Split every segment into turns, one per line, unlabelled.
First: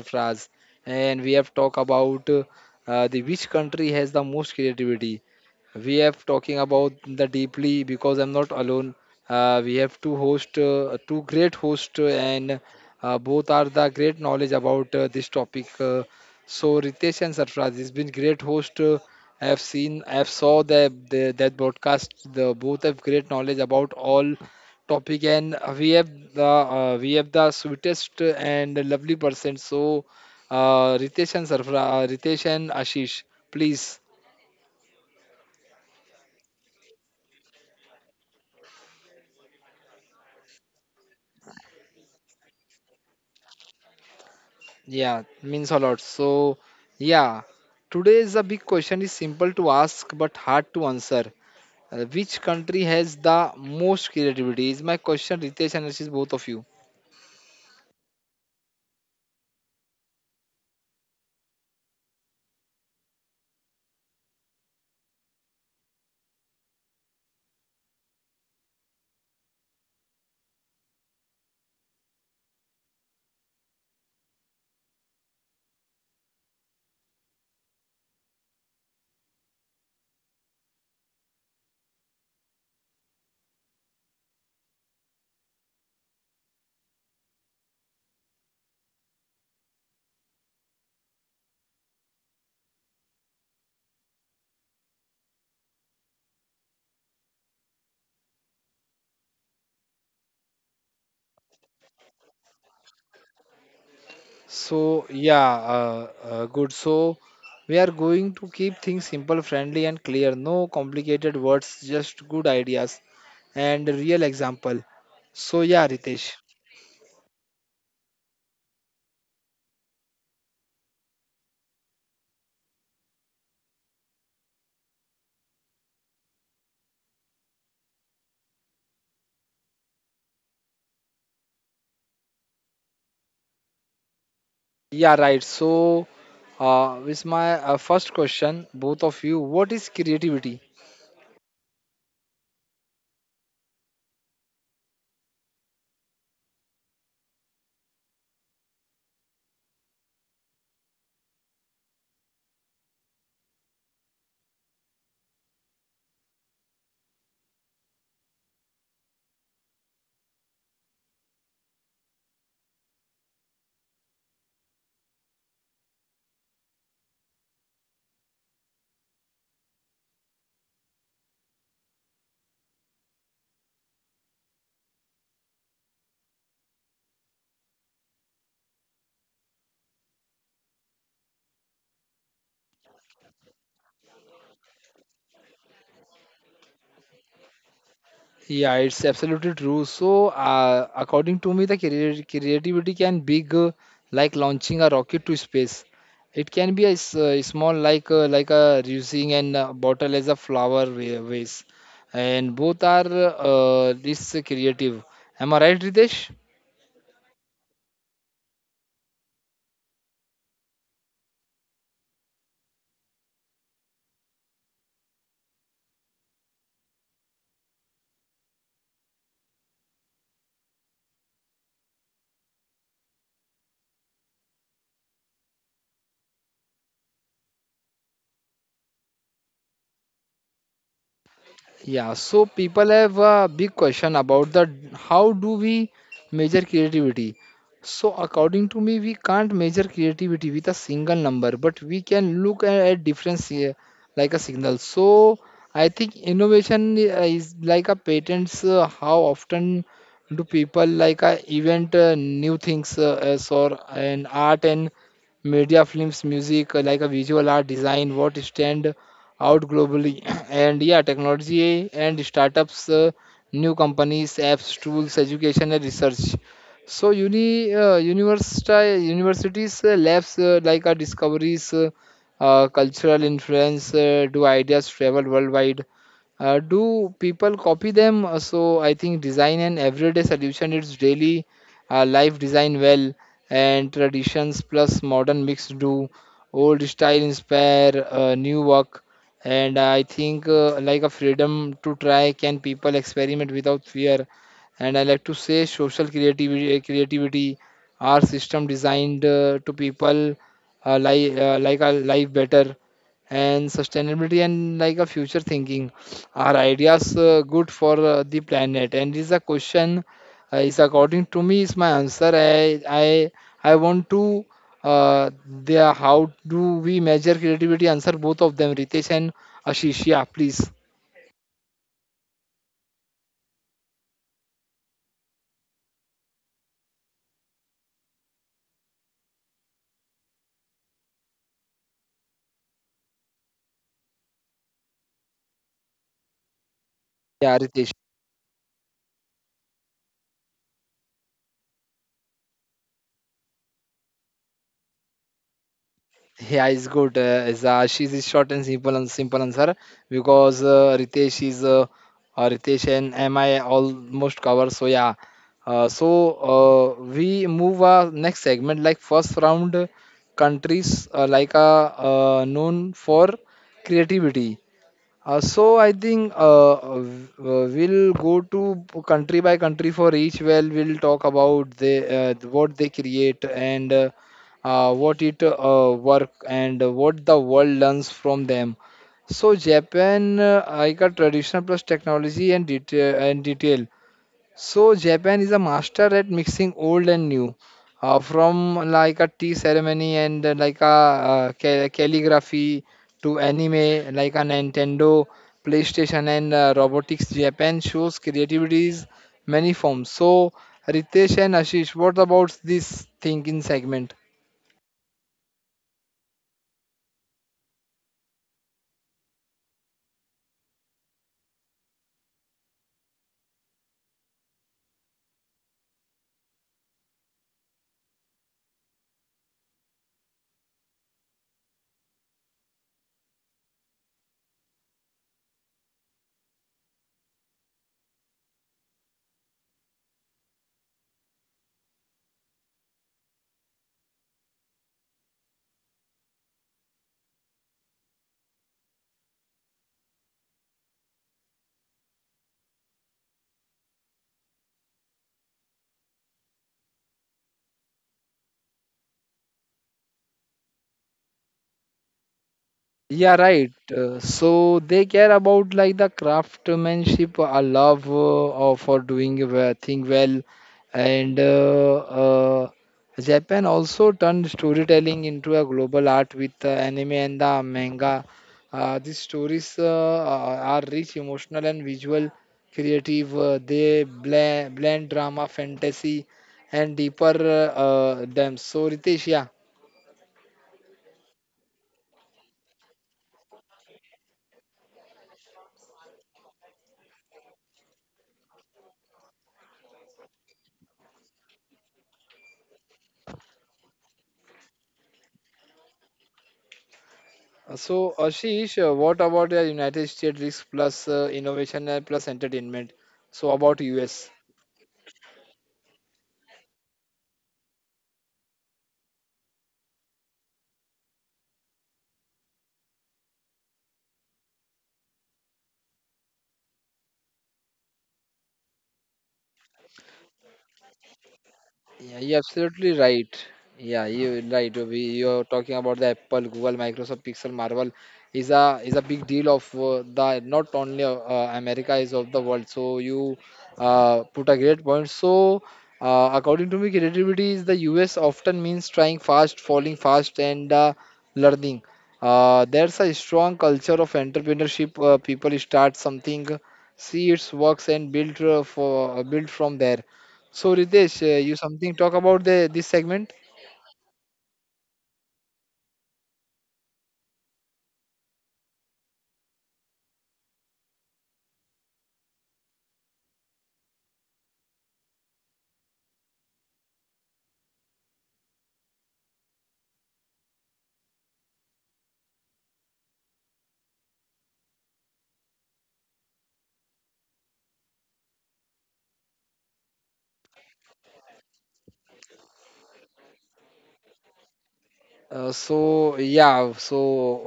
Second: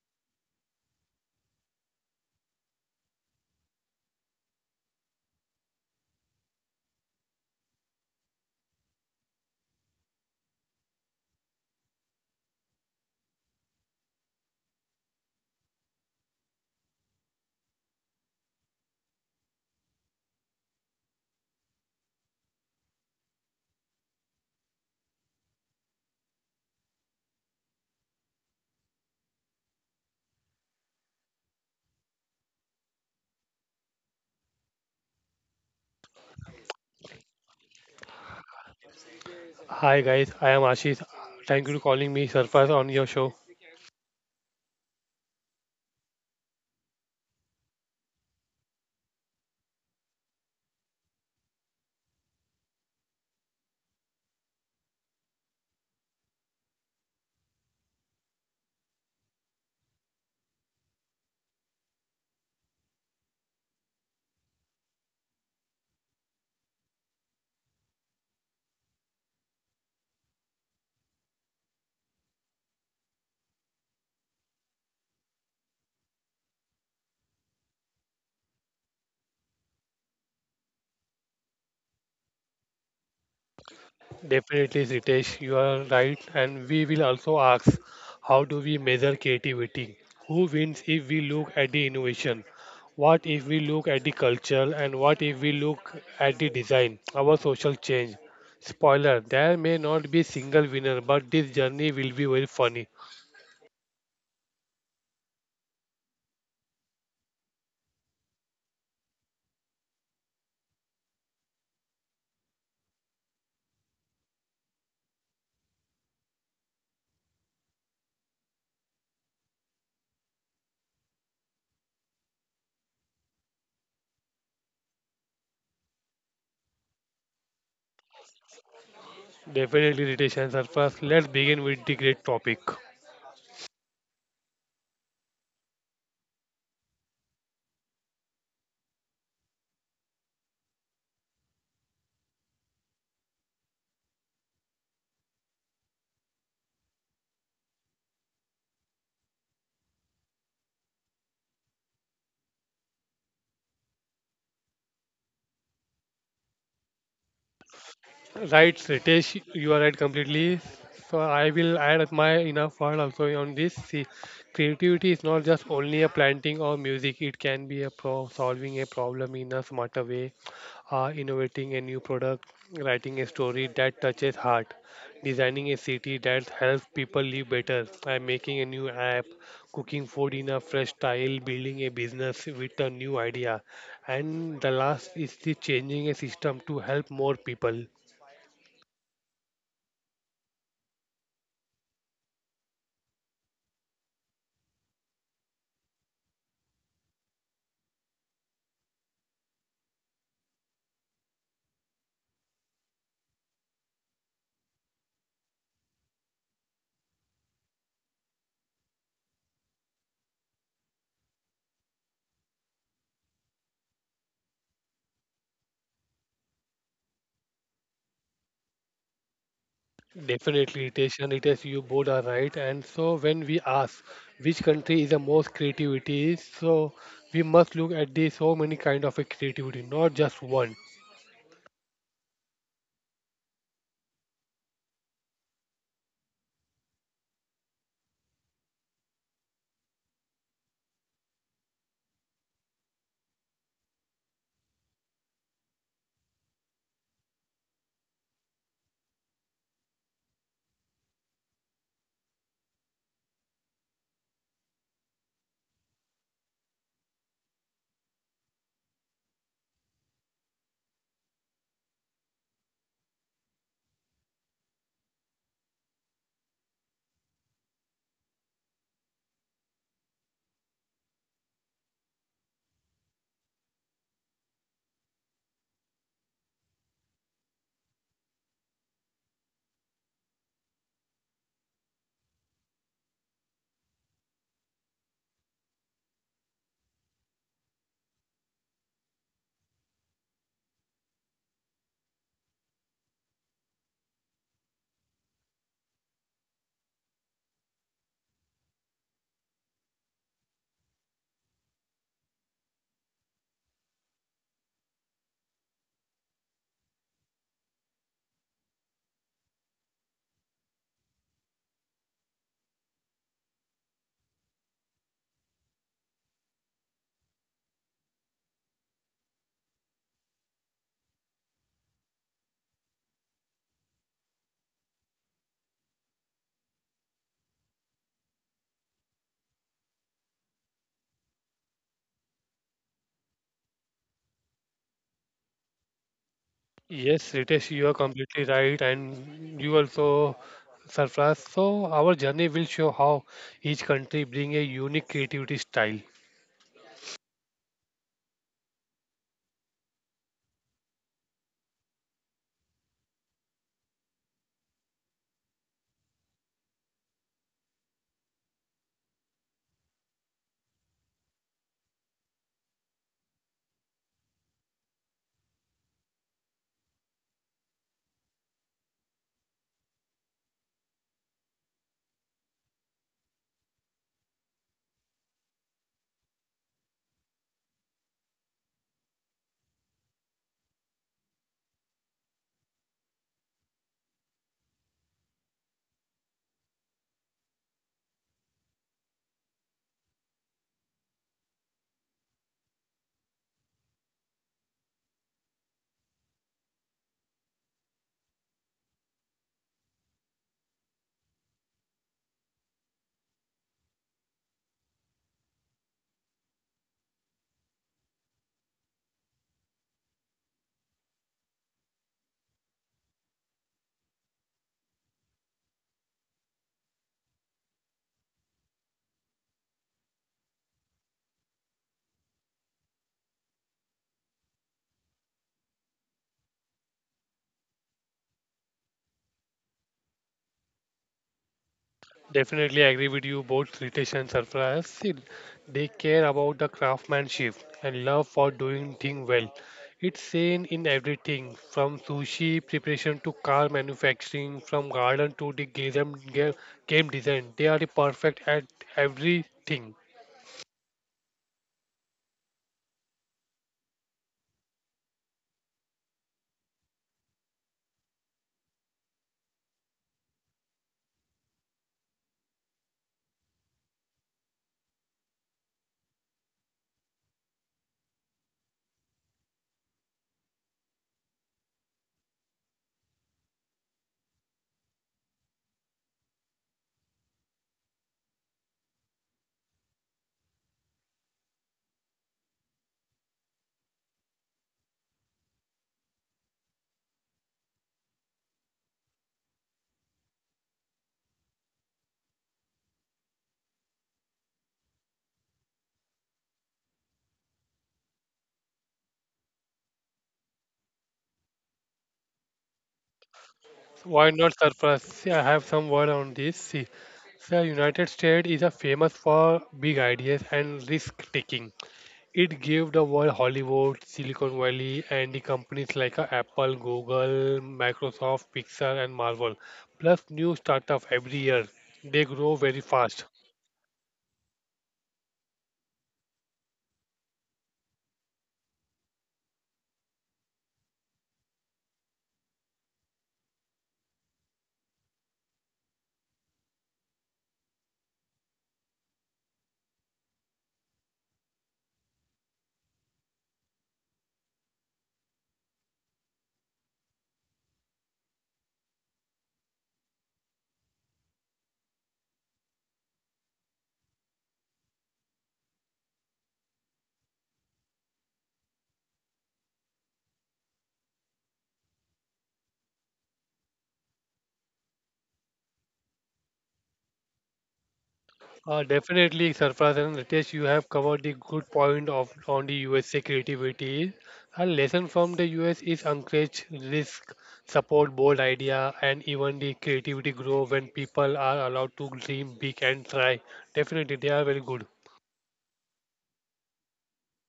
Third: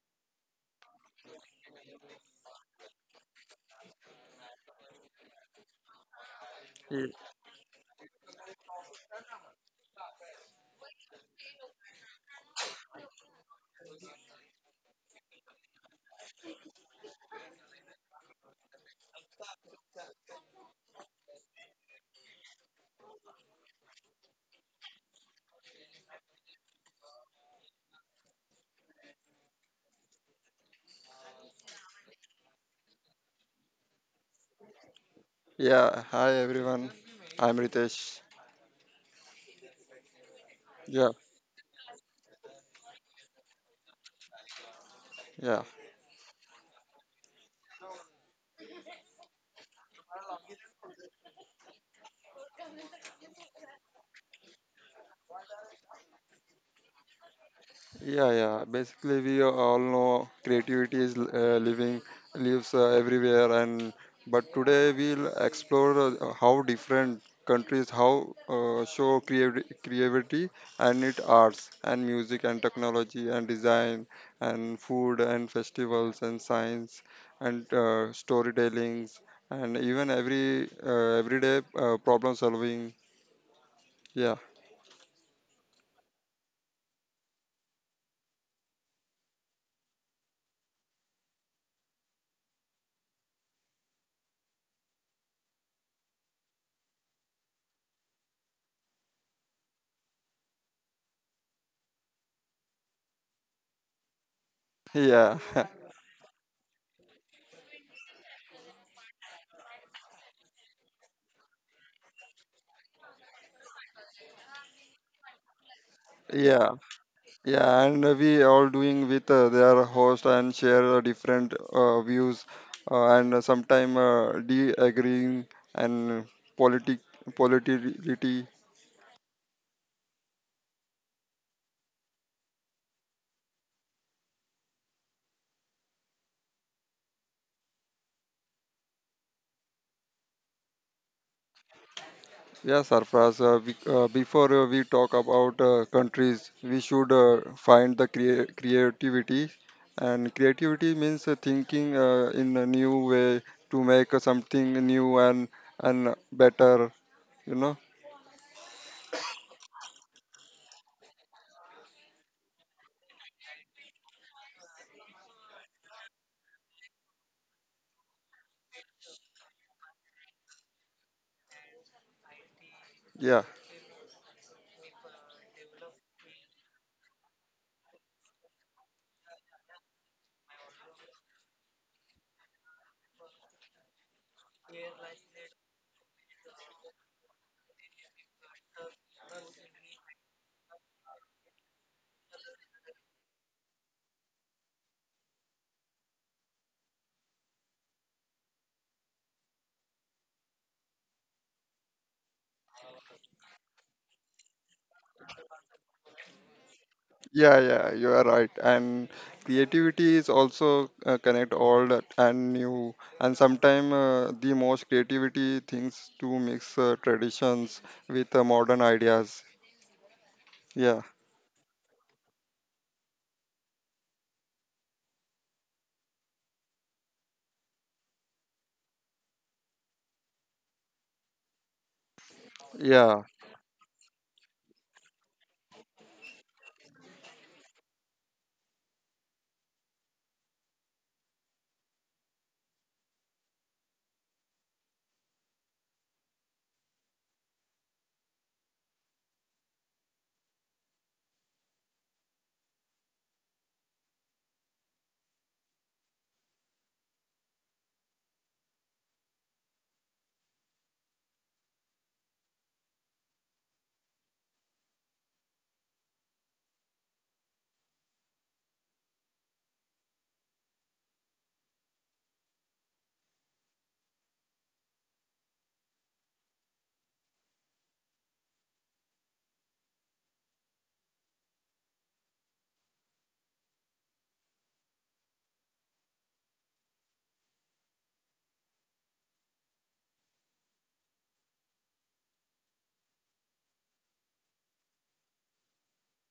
Sarfraz, and we have talked about the which country has the most creativity we have talking about
Y-
the deeply because I'm not alone we have two host two great host and both are the great knowledge about this topic so ritesh and sarfraz has been great host I have saw the that broadcast the both have great knowledge about all topic and we have the sweetest and lovely person so ritesh and sarfraz ritesh and ashish please.
Yeah, hi everyone. I'm Ritesh.
Hi guys, I am Ashish.
Yeah,
Thank you for calling me Surface on your show.
Yeah,
yeah,
means a lot. So, yeah, today's a big question is simple to ask but hard to answer. Which country has the most creativity? Is my question, Ritesh and Ashish, both of you.
yeah, yeah. Basically, we all know creativity is living, lives everywhere, and but today we'll explore how different countries how show creativity and it arts and music and technology and design and food and festivals and science and storytellings and even everyday problem solving. Yeah,
Definitely Ritesh, you are right. And we will also ask, how do we measure creativity? Who wins if we look at the innovation? What if we look at the culture, and what if we look at the design, our social change? Spoiler, there may not be single winner, but this journey will be very funny.
So,
yeah,
yeah, good. So, we are going to keep things simple, friendly, and clear. No complicated words, just good ideas and real example. So, yeah, Ritesh.
yeah, yeah. And we all doing with their host and share different views, and sometimes de-agreeing and politic politicality.
Definitely Ritesh and Surface, let's begin with the great topic.
Yeah, right. So, with my first question, both of you, what is creativity?
Yeah, Sarfraz. Before we talk about countries, we should find the creativity. And creativity means thinking in a new way to make something new and better. You know.
Right, Ritesh, you are right completely. So I will add my enough word also on this. See, creativity is not just only a planting or music. It can be a pro solving a problem in a smarter way, innovating a new product,
Yeah.
writing a story that touches heart, designing a city that helps people live better. I making a new app, cooking food in a fresh style, building a business with a new idea, and the last is the changing a system to help more people.
Yeah, it's absolutely true. So, according to me, the creativity can be like launching a rocket to space. It can be a small like a using an bottle, as a flower vase, and both are this creative. Am I right, Ritesh?
Yeah, yeah, you are right. And creativity is also connect old and new. And sometimes the most creativity things to mix traditions with modern ideas. Yeah,
Definitely, Tishan, it is you both are right. And so when we ask which country is the most creativity, so we must look at the so many kind of a creativity, not just one.
Yeah, so people
yeah.
have a big question about the how do we measure creativity? So according to me, we can't measure creativity with a single number, but we can look at difference here like a signal. So I think innovation is like a patents. How often do people like a event new things as or an art and media, films, music, like a visual art design, what stand out globally. And yeah, technology and startups, new companies, apps, tools, education, and research. So university universities labs like our discoveries, cultural influence. Do ideas travel worldwide? Do people copy them? So I think design and everyday solution. It's daily life design well and traditions plus modern mix do old style inspire new work and I think like a freedom to try can people experiment without fear. And I like to say social creativity our system designed to people like a life better and sustainability and like a future thinking are ideas good for the planet and is a question is according to me is my answer I want to uh, there how do we measure creativity answer both of them ritesh and ashish yeah please
Yes,
yeah
Ritesh, you are
ritesh.
completely right, and you also surprised. So our journey will show how each country bring a unique creativity style.
Yeah, it's good. She's is short and simple answer because Ritesh is Ritesh and MI almost cover. So yeah. Uh, so we move next segment like first round countries known for creativity so I think we'll go to country by country for each. Well, we'll talk about the what they create and what it work and what the world learns from them. So Japan, I got traditional plus technology and detail and detail. So Japan is a master at mixing old and new, from like a tea ceremony and calligraphy to anime, like a Nintendo, PlayStation, and robotics. Japan shows creativity's many forms. So Ritesh and Ashish, what about this thinking segment?
Definitely agree with you. Both Ritesh and Sarfaraz, see, they care about the craftsmanship and love for doing things well. It's seen in everything from sushi preparation to car manufacturing, from garden to the game design. They are the perfect at everything.
Yeah, right. So they care about like the craftsmanship, a love for doing a thing well, and Japan also turned storytelling into a global art with the anime and the manga. These stories are rich, emotional, and visual, creative. They blend drama, fantasy, and deeper depths. So Ritesh, yeah. So, Ashish, what about the United States risk plus innovation and plus entertainment? So, about
Why
US.
not Sarfaraz? See, I have some word on this. See, the United States is a famous for big ideas and risk taking. It gave the world Hollywood, Silicon Valley, and the companies like Apple, Google, Microsoft, Pixar, and Marvel. Plus, new startup every year.
Yeah,
They
you're
grow very
absolutely
fast.
right. Yeah, you're right. We, you're talking about the Apple, Google, Microsoft, Pixel, Marvel is a big deal of the not only America is of the world. So you put a great point. So according to me, creativity is the US often means trying fast, falling fast, and learning. There's a strong culture of entrepreneurship. People start something, see its works, and build for build from there so Ritesh, you something talk about the this segment?
Definitely, Sarfraz and Ritesh, you have covered the good point of on the USA creativity. A lesson from the US is encourage risk, support bold idea, and even the creativity grow when people are allowed to dream big and try. Definitely, they are very good.
Uh, so yeah, so